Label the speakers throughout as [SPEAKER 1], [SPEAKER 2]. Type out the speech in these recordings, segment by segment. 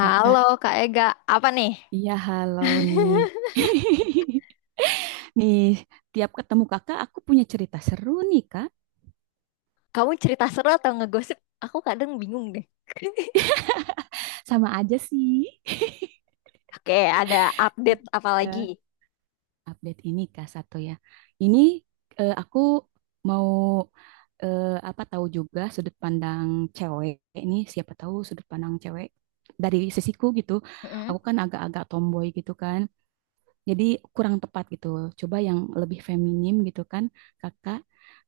[SPEAKER 1] Kak, kak,
[SPEAKER 2] Kak Ega, apa nih?
[SPEAKER 1] iya halo nih. Nih, tiap ketemu kakak aku punya cerita seru nih kak.
[SPEAKER 2] Kamu cerita seru atau ngegosip? Aku kadang bingung deh.
[SPEAKER 1] Sama aja sih.
[SPEAKER 2] Oke, ada update apa lagi?
[SPEAKER 1] Ya, update ini kak satu ya. Ini aku mau eh, apa tahu juga sudut pandang cewek. Ini siapa tahu sudut pandang cewek dari sisiku gitu.
[SPEAKER 2] Mm-mm.
[SPEAKER 1] Aku kan agak-agak tomboy gitu kan. Jadi kurang tepat gitu. Coba yang lebih feminim gitu kan, kakak.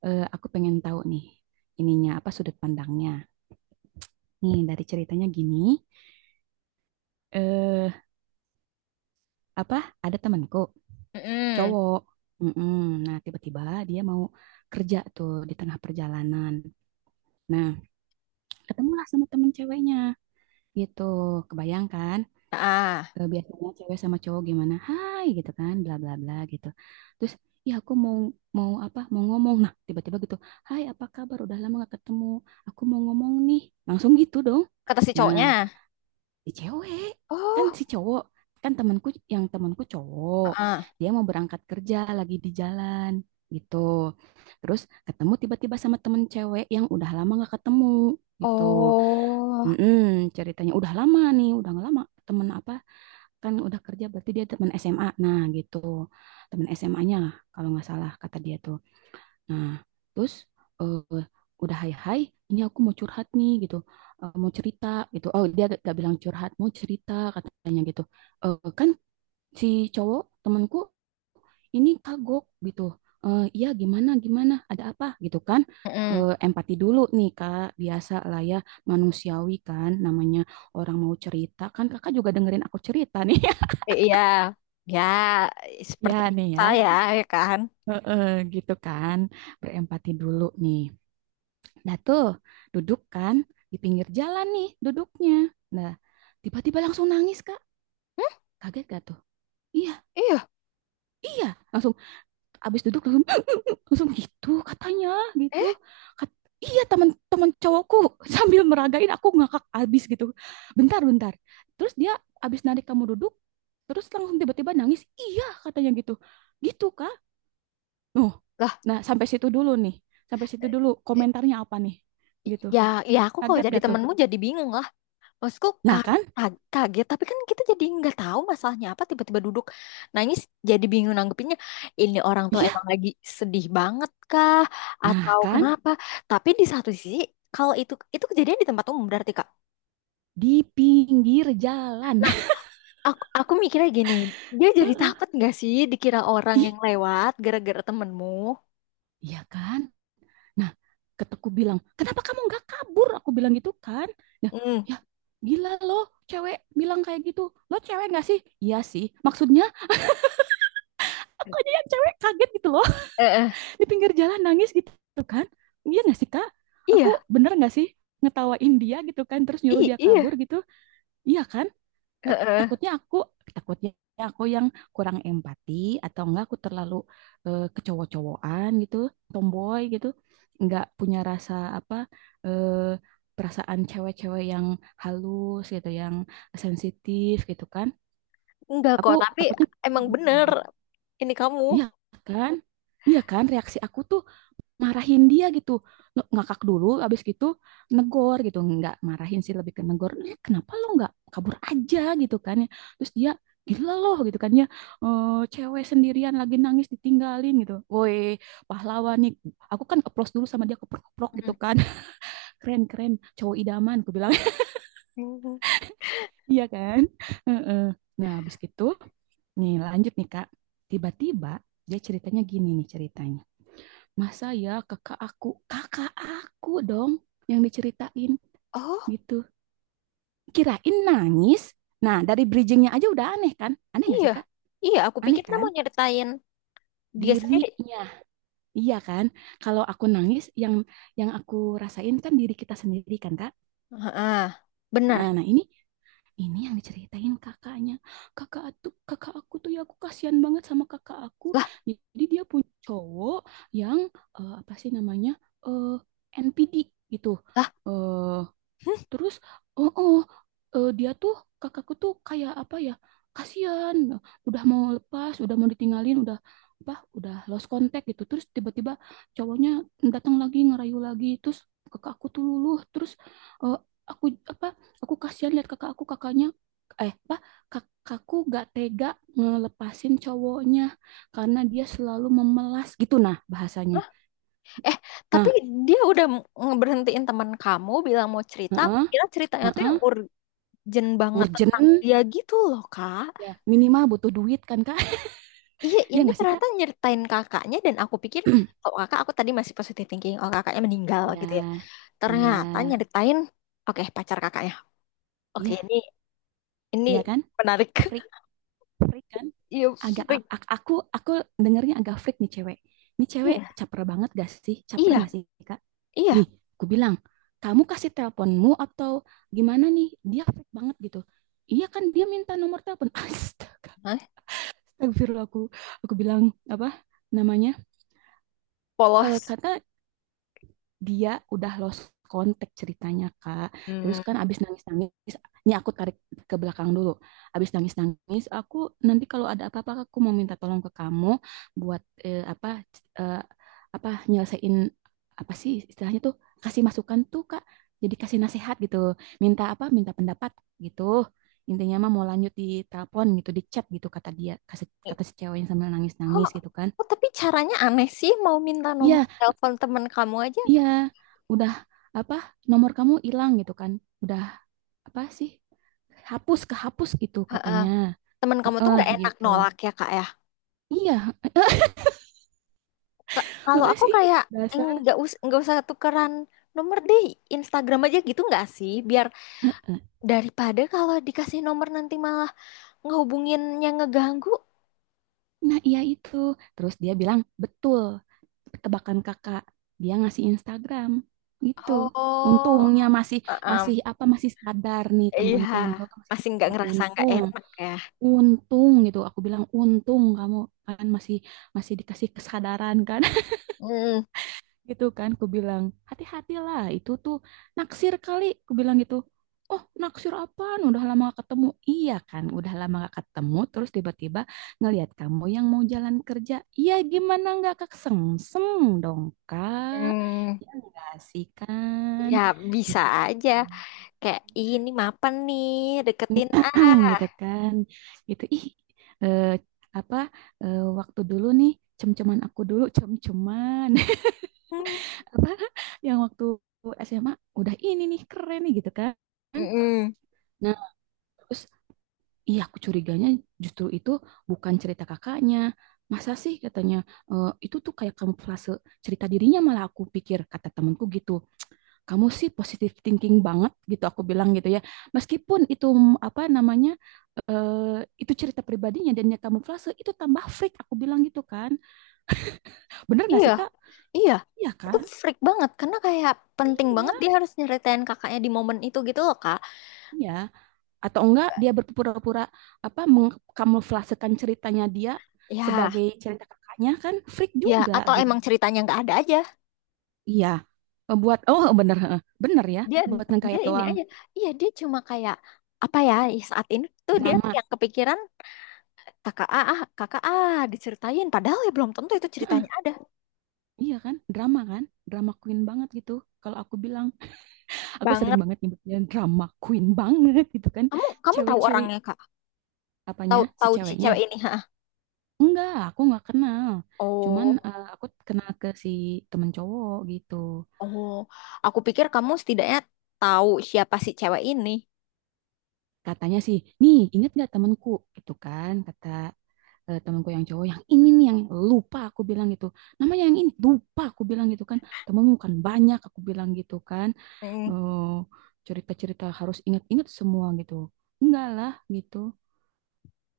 [SPEAKER 1] Aku pengen tahu nih ininya apa sudut pandangnya. Nih dari ceritanya gini, eh apa ada temanku
[SPEAKER 2] Mm-mm.
[SPEAKER 1] cowok. Mm-mm. Nah tiba-tiba dia mau kerja tuh di tengah perjalanan. Nah ketemulah sama temen ceweknya gitu. Kebayangkan
[SPEAKER 2] Ah,
[SPEAKER 1] biasanya cewek sama cowok gimana hai gitu kan bla bla bla gitu terus ya aku mau mau apa mau ngomong nah tiba-tiba gitu hai apa kabar udah lama gak ketemu aku mau ngomong nih langsung gitu dong
[SPEAKER 2] kata si
[SPEAKER 1] nah
[SPEAKER 2] cowoknya.
[SPEAKER 1] si cewek kan
[SPEAKER 2] Oh,
[SPEAKER 1] si cowok kan temanku yang temanku cowok
[SPEAKER 2] ah.
[SPEAKER 1] dia mau berangkat kerja lagi di jalan gitu terus ketemu tiba-tiba sama temen cewek yang udah lama gak ketemu gitu.
[SPEAKER 2] Oh,
[SPEAKER 1] Mm-mm, ceritanya udah lama nih udah lama temen apa kan udah kerja berarti dia teman SMA nah gitu teman SMA-nya lah kalau nggak salah kata dia tuh nah terus eh, udah hai hai ini aku mau curhat nih gitu. Eh, mau cerita gitu oh dia gak bilang curhat mau cerita katanya gitu. Eh, kan si cowok temanku ini kagok gitu. Eh, iya gimana gimana ada apa gitu kan.
[SPEAKER 2] mm-mm.
[SPEAKER 1] Eh, empati dulu nih kak biasa lah ya manusiawi kan namanya orang mau cerita kan kakak juga dengerin aku cerita nih.
[SPEAKER 2] Iya, ya seperti
[SPEAKER 1] Ya nih ya.
[SPEAKER 2] saya ya kan?
[SPEAKER 1] Heeh, gitu kan, berempati dulu nih. Nah tuh, duduk kan di pinggir jalan nih duduknya. Nah, tiba-tiba langsung nangis, Kak.
[SPEAKER 2] Hmm,
[SPEAKER 1] Kaget gak tuh? Iya,
[SPEAKER 2] iya,
[SPEAKER 1] iya. Langsung abis duduk langsung langsung gitu katanya gitu.
[SPEAKER 2] eh
[SPEAKER 1] Kat- iya teman-teman cowokku sambil meragain aku ngakak abis gitu. Bentar, bentar. Terus dia abis narik kamu duduk, terus langsung tiba-tiba nangis. Iya katanya gitu. Gitu, Kak. Oh,
[SPEAKER 2] lah,
[SPEAKER 1] nah sampai situ dulu nih, sampai situ dulu
[SPEAKER 2] eh,
[SPEAKER 1] komentarnya apa nih, gitu.
[SPEAKER 2] ya, ya aku kalau
[SPEAKER 1] Kaget
[SPEAKER 2] jadi
[SPEAKER 1] gak tuh?
[SPEAKER 2] temenmu jadi bingung lah. Maksudku
[SPEAKER 1] Nah kan,
[SPEAKER 2] kaget, tapi kan kita jadi nggak tahu masalahnya apa, tiba-tiba duduk nangis, jadi bingung nanggepinnya. Ini orang tuh emang
[SPEAKER 1] iya,
[SPEAKER 2] lagi sedih banget kah?
[SPEAKER 1] nah
[SPEAKER 2] Atau
[SPEAKER 1] kan
[SPEAKER 2] kenapa? Tapi di satu sisi, kalau itu kejadian di tempat umum berarti Kak.
[SPEAKER 1] di pinggir jalan.
[SPEAKER 2] Nah, aku mikirnya gini, dia jadi takut nggak sih dikira orang
[SPEAKER 1] Ih,
[SPEAKER 2] yang lewat gara-gara temenmu?
[SPEAKER 1] iya kan? Nah, keteku bilang, kenapa kamu nggak kabur? Aku bilang gitu kan. Ya,
[SPEAKER 2] Hmm.
[SPEAKER 1] ya gila loh, cewek bilang kayak gitu. Lo cewek nggak sih? Iya sih. Maksudnya, aku aja yang cewek kaget gitu loh.
[SPEAKER 2] Eh, eh.
[SPEAKER 1] Di pinggir jalan nangis gitu kan. Iya nggak sih, Kak? Aku
[SPEAKER 2] Iya,
[SPEAKER 1] bener nggak sih? Ngetawain dia gitu kan terus nyuruh
[SPEAKER 2] iya,
[SPEAKER 1] dia kabur
[SPEAKER 2] iya.
[SPEAKER 1] gitu. Iya kan?
[SPEAKER 2] Eh,
[SPEAKER 1] Eh,
[SPEAKER 2] eh.
[SPEAKER 1] takutnya aku, takutnya aku kurang empati atau enggak aku terlalu kecowok-cowokan gitu, tomboy gitu, enggak punya rasa apa eh, perasaan cewek-cewek yang halus gitu, yang sensitif gitu kan.
[SPEAKER 2] Enggak
[SPEAKER 1] Aku
[SPEAKER 2] kok, tapi
[SPEAKER 1] takutnya
[SPEAKER 2] emang
[SPEAKER 1] gitu.
[SPEAKER 2] bener. Ini kamu.
[SPEAKER 1] Iya kan? Iya kan? Reaksi aku tuh marahin dia gitu. Ngakak dulu abis gitu negor gitu nggak marahin sih lebih ke negor. "Eh, kenapa lo nggak kabur aja gitu kan ya terus dia gila loh gitu kan ya. Eh, cewek sendirian lagi nangis ditinggalin gitu woi pahlawan nih aku kan keplos dulu sama dia keprok-keprok
[SPEAKER 2] Hmm.
[SPEAKER 1] gitu kan keren keren cowok idaman aku bilang.
[SPEAKER 2] Hmm.
[SPEAKER 1] Iya kan. Heeh. Nah abis gitu nih lanjut nih kak tiba-tiba dia ceritanya gini nih ceritanya masa ya kakak aku dong yang diceritain
[SPEAKER 2] Oh.
[SPEAKER 1] gitu kirain nangis nah dari bridgingnya aja udah aneh kan aneh nggak sih
[SPEAKER 2] Iya,
[SPEAKER 1] kak
[SPEAKER 2] iya. Aku pikir
[SPEAKER 1] aneh
[SPEAKER 2] dia
[SPEAKER 1] kan
[SPEAKER 2] mau nyeritain dia sendiri.
[SPEAKER 1] dirinya iya kan kalau aku nangis yang aku rasain kan diri kita sendiri kan kak.
[SPEAKER 2] Ah, benar.
[SPEAKER 1] Ah, nah ini yang diceritain kakaknya kakak tuh kakak aku tuh ya aku kasihan banget sama kakak aku
[SPEAKER 2] Lah,
[SPEAKER 1] jadi dia punya cowok yang apa sih namanya eh NPD gitu
[SPEAKER 2] lah.
[SPEAKER 1] eh
[SPEAKER 2] Hmm.
[SPEAKER 1] terus, oh, oh dia tuh kakakku tuh kayak apa ya? Kasihan, udah mau lepas, udah mau ditinggalin, udah apa? Udah lost contact gitu. Terus tiba-tiba cowoknya datang lagi ngerayu lagi. Terus kakakku tuh luluh. Terus eh, aku apa? Aku kasihan lihat kakak aku kakaknya apa kakakku gak tega ngelepasin cowoknya karena dia selalu memelas gitu nah bahasanya.
[SPEAKER 2] Lah. Eh, tapi
[SPEAKER 1] Nah,
[SPEAKER 2] dia udah ngeberhentiin teman kamu bilang mau cerita. Aku
[SPEAKER 1] heeh,
[SPEAKER 2] kira ceritanya tuh yang
[SPEAKER 1] heeh,
[SPEAKER 2] urgent banget
[SPEAKER 1] urgent
[SPEAKER 2] tentang dia gitu loh, Kak.
[SPEAKER 1] ya minimal butuh duit kan Kak?
[SPEAKER 2] Iya,
[SPEAKER 1] Ya
[SPEAKER 2] ini
[SPEAKER 1] nggak sih Kak?
[SPEAKER 2] ternyata nyeritain kakaknya dan aku pikir, oh kakak, aku tadi masih positive thinking, oh kakaknya meninggal
[SPEAKER 1] Iya,
[SPEAKER 2] gitu ya.
[SPEAKER 1] iya,
[SPEAKER 2] Ternyata nyeritain, oke pacar kakaknya. Oke,
[SPEAKER 1] iya,
[SPEAKER 2] ini
[SPEAKER 1] iya
[SPEAKER 2] ini
[SPEAKER 1] kan?
[SPEAKER 2] menarik.
[SPEAKER 1] Freak, freak kan?
[SPEAKER 2] Iya,
[SPEAKER 1] Agak
[SPEAKER 2] freak.
[SPEAKER 1] aku dengernya agak freak nih cewek. Nih cewek
[SPEAKER 2] Iya,
[SPEAKER 1] caper banget gak sih? Caper
[SPEAKER 2] iya,
[SPEAKER 1] gak sih, Kak?
[SPEAKER 2] iya.
[SPEAKER 1] Nih, aku bilang, kamu kasih teleponmu atau gimana nih? Dia freak banget gitu. Iya kan dia minta nomor telepon. Astaga,
[SPEAKER 2] Hah?
[SPEAKER 1] astagfirullah aku. Aku bilang apa namanya?
[SPEAKER 2] Polos.
[SPEAKER 1] Eh kata dia udah lost kontak ceritanya Kak. Terus
[SPEAKER 2] Hmm.
[SPEAKER 1] kan abis nangis-nangis, ini aku tarik ke belakang dulu. Abis nangis-nangis, aku nanti kalau ada apa-apa aku mau minta tolong ke kamu buat eh, apa nyelesain apa sih istilahnya tuh kasih masukan tuh Kak. Jadi kasih nasihat gitu, minta apa? Minta pendapat gitu. Intinya mah mau lanjut di telepon gitu, di chat gitu kata dia, kata si cewek yang sambil
[SPEAKER 2] Kok,
[SPEAKER 1] nangis-nangis gitu kan.
[SPEAKER 2] kok, tapi caranya aneh sih mau minta nomor
[SPEAKER 1] Iya,
[SPEAKER 2] telepon teman kamu aja.
[SPEAKER 1] iya, udah apa nomor kamu hilang gitu kan. Udah apa sih? Hapus kehapus gitu
[SPEAKER 2] Heeh.
[SPEAKER 1] katanya.
[SPEAKER 2] Teman kamu tuh
[SPEAKER 1] Heeh,
[SPEAKER 2] nggak enak
[SPEAKER 1] gitu.
[SPEAKER 2] nolak ya kak ya.
[SPEAKER 1] Iya,
[SPEAKER 2] Kalau
[SPEAKER 1] heeh
[SPEAKER 2] aku
[SPEAKER 1] sih
[SPEAKER 2] kayak
[SPEAKER 1] dasar.
[SPEAKER 2] nggak usah tukeran nomor deh Instagram aja gitu nggak sih? Biar
[SPEAKER 1] Heeh.
[SPEAKER 2] daripada kalau dikasih nomor nanti malah ngehubunginnya ngeganggu.
[SPEAKER 1] Nah, iya itu. Terus dia bilang, "Betul. Tebakan Kakak." Dia ngasih Instagram gitu.
[SPEAKER 2] Oh,
[SPEAKER 1] Untungnya masih
[SPEAKER 2] heeh.
[SPEAKER 1] masih apa masih sadar nih
[SPEAKER 2] Iya,
[SPEAKER 1] temanku yang cowok tuh masih
[SPEAKER 2] masih nggak
[SPEAKER 1] sadar.
[SPEAKER 2] ngerasa nggak
[SPEAKER 1] Untung,
[SPEAKER 2] enak ya.
[SPEAKER 1] untung gitu. Aku bilang, "Untung kamu kan masih masih dikasih kesadaran kan."
[SPEAKER 2] Hmm,
[SPEAKER 1] Gitu kan ku bilang hati-hatilah itu tuh naksir kali ku bilang gitu oh naksir apaan udah lama gak ketemu iya kan udah lama gak ketemu terus tiba-tiba ngelihat kamu yang mau jalan kerja iya gimana nggak kesengsem dong kak
[SPEAKER 2] hmm.
[SPEAKER 1] ya enggak sih kan
[SPEAKER 2] Ya
[SPEAKER 1] gitu
[SPEAKER 2] bisa aja.
[SPEAKER 1] kan.
[SPEAKER 2] Kayak "Ih, ini mapan nih,
[SPEAKER 1] Nih
[SPEAKER 2] deketin ah."
[SPEAKER 1] gitu kan gitu ih eh, apa waktu dulu nih cem-ceman aku dulu cem-ceman apa yang waktu SMA udah ini nih keren nih gitu kan.
[SPEAKER 2] Mm-mm.
[SPEAKER 1] Nah, terus iya aku curiganya justru itu bukan cerita kakaknya. Masa sih katanya "Eh, itu tuh kayak kamuflase cerita dirinya malah aku pikir kata temanku gitu. Kamu sih positive thinking banget gitu aku bilang gitu ya. Meskipun itu apa namanya itu cerita pribadinya dan dia kamuflase itu tambah freak aku bilang gitu kan. Bener gak
[SPEAKER 2] Iya,
[SPEAKER 1] sih Kak?
[SPEAKER 2] iya.
[SPEAKER 1] Iya
[SPEAKER 2] Itu
[SPEAKER 1] kan?
[SPEAKER 2] freak banget karena kayak penting banget
[SPEAKER 1] Iya,
[SPEAKER 2] dia harus nyeritain kakaknya di momen itu gitu loh, Kak.
[SPEAKER 1] iya. Atau enggak dia berpura-pura apa mengkamuflasekan ceritanya dia
[SPEAKER 2] Ya,
[SPEAKER 1] sebagai cerita kakaknya kan freak
[SPEAKER 2] ya
[SPEAKER 1] juga
[SPEAKER 2] atau
[SPEAKER 1] gitu.
[SPEAKER 2] emang ceritanya nggak ada aja.
[SPEAKER 1] Iya, eh, buat bener heeh. Bener ya
[SPEAKER 2] Dia
[SPEAKER 1] buat
[SPEAKER 2] dia
[SPEAKER 1] ngegayat
[SPEAKER 2] ini
[SPEAKER 1] doang
[SPEAKER 2] aja. Iya, dia cuma kayak apa ya, ih, saat ini tuh dia
[SPEAKER 1] drama.
[SPEAKER 2] yang kepikiran kakak A, ah, kakak A diceritain padahal ya belum tentu itu
[SPEAKER 1] Heeh,
[SPEAKER 2] ceritanya ada.
[SPEAKER 1] iya kan, drama queen banget gitu. Kalau aku bilang, aku sering
[SPEAKER 2] Banget.
[SPEAKER 1] banget nyebutnya drama queen banget gitu kan.
[SPEAKER 2] Kamu kamu tahu
[SPEAKER 1] Cewek-cewek
[SPEAKER 2] orangnya, Kak?
[SPEAKER 1] apanya
[SPEAKER 2] Tahu
[SPEAKER 1] si
[SPEAKER 2] tahu si
[SPEAKER 1] ceweknya?
[SPEAKER 2] cewek ini, ha?
[SPEAKER 1] Enggak, aku nggak kenal. Cuman
[SPEAKER 2] Oh.
[SPEAKER 1] aku kenal ke si temen cowok gitu.
[SPEAKER 2] Oh, aku pikir kamu setidaknya tahu siapa si cewek ini.
[SPEAKER 1] Katanya sih, nih inget gak temanku gitu kan, kata temanku yang cowok yang ini nih yang lupa aku bilang gitu, namanya yang ini lupa aku bilang gitu kan, temenmu kan banyak aku bilang gitu kan,
[SPEAKER 2] Mm.
[SPEAKER 1] eh, cerita-cerita harus inget-inget semua gitu, enggak lah gitu,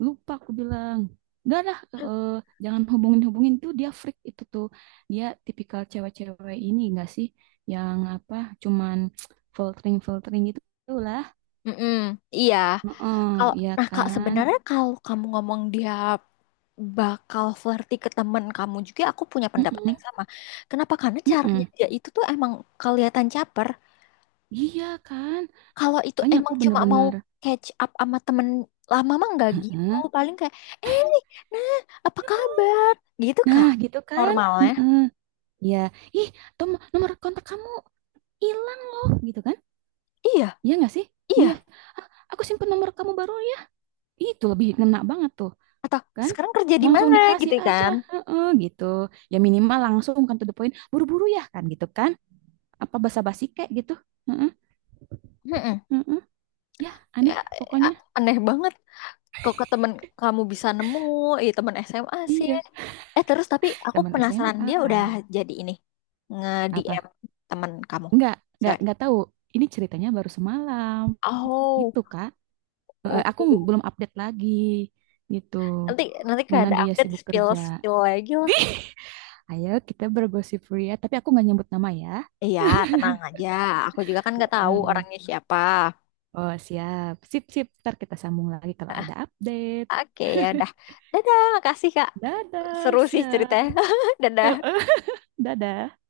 [SPEAKER 1] lupa aku bilang, enggak lah, jangan hubungin-hubungin tuh dia freak itu tuh, dia tipikal cewek-cewek ini enggak sih, yang apa, cuman filtering-filtering gitu lah.
[SPEAKER 2] Mm-mm, iya.
[SPEAKER 1] Heeh,
[SPEAKER 2] Kalau
[SPEAKER 1] iya
[SPEAKER 2] nah kak
[SPEAKER 1] kan?
[SPEAKER 2] sebenarnya kalau kamu ngomong dia bakal flirty ke temen kamu juga, aku punya pendapat
[SPEAKER 1] Mhm,
[SPEAKER 2] yang sama. Kenapa? Karena caranya
[SPEAKER 1] mhm.
[SPEAKER 2] dia itu tuh emang kelihatan caper.
[SPEAKER 1] Iya kan?
[SPEAKER 2] Kalau itu
[SPEAKER 1] Makanya aku
[SPEAKER 2] emang cuma mau
[SPEAKER 1] bener-bener.
[SPEAKER 2] catch up sama temen lama mah nggak gitu.
[SPEAKER 1] Heeh.
[SPEAKER 2] Paling kayak, eh, nah, apa kabar? Gitu
[SPEAKER 1] Nah,
[SPEAKER 2] kak.
[SPEAKER 1] gitu kan?
[SPEAKER 2] Normalnya.
[SPEAKER 1] Heeh. Iya. Ih, tom nomor kontak kamu hilang loh, gitu kan?
[SPEAKER 2] Iya,
[SPEAKER 1] Iya nggak sih?
[SPEAKER 2] iya.
[SPEAKER 1] Iya. "Ah, aku simpen nomor kamu baru ya. Itu lebih ngena banget tuh,
[SPEAKER 2] Atau
[SPEAKER 1] kan?
[SPEAKER 2] sekarang kerja di
[SPEAKER 1] Langsung
[SPEAKER 2] mana
[SPEAKER 1] dikasih
[SPEAKER 2] gitu
[SPEAKER 1] aja,
[SPEAKER 2] kan?
[SPEAKER 1] heeh, gitu. Ya minimal langsung kan to the point, buru-buru ya kan gitu kan? Apa basa-basi kayak gitu? Heeh,
[SPEAKER 2] Mm-mm.
[SPEAKER 1] heeh. Ya,
[SPEAKER 2] Ya,
[SPEAKER 1] aneh lah pokoknya.
[SPEAKER 2] aneh banget kok ke temen kamu bisa nemu, eh temen SMA sih.
[SPEAKER 1] Iya,
[SPEAKER 2] Eh terus tapi aku
[SPEAKER 1] zaman
[SPEAKER 2] penasaran
[SPEAKER 1] SMA,
[SPEAKER 2] dia udah
[SPEAKER 1] Kak.
[SPEAKER 2] jadi ini nge-DM
[SPEAKER 1] Apa?
[SPEAKER 2] temen kamu,
[SPEAKER 1] Nggak,
[SPEAKER 2] cewek.
[SPEAKER 1] nggak tahu. Ini ceritanya baru semalam,
[SPEAKER 2] Oh,
[SPEAKER 1] gitu Kak. Eh, aku
[SPEAKER 2] oh.
[SPEAKER 1] belum update lagi, gitu.
[SPEAKER 2] Nanti nanti kalau
[SPEAKER 1] Mana
[SPEAKER 2] ada
[SPEAKER 1] dia
[SPEAKER 2] update
[SPEAKER 1] sibuk
[SPEAKER 2] spill
[SPEAKER 1] kerja.
[SPEAKER 2] spill lagi lah.
[SPEAKER 1] Ayo kita bergosip Ria, tapi aku nggak nyebut nama ya.
[SPEAKER 2] Iya, tenang aja. Aku juga kan nggak tahu
[SPEAKER 1] Eh,
[SPEAKER 2] orangnya siapa.
[SPEAKER 1] oh siap, sip sip. Ntar kita sambung lagi kalau ada update.
[SPEAKER 2] Oke ya, dah. Dadah, makasih Kak. Seru
[SPEAKER 1] Dadah,
[SPEAKER 2] sih
[SPEAKER 1] siap.
[SPEAKER 2] ceritanya. Dadah.
[SPEAKER 1] Dadah.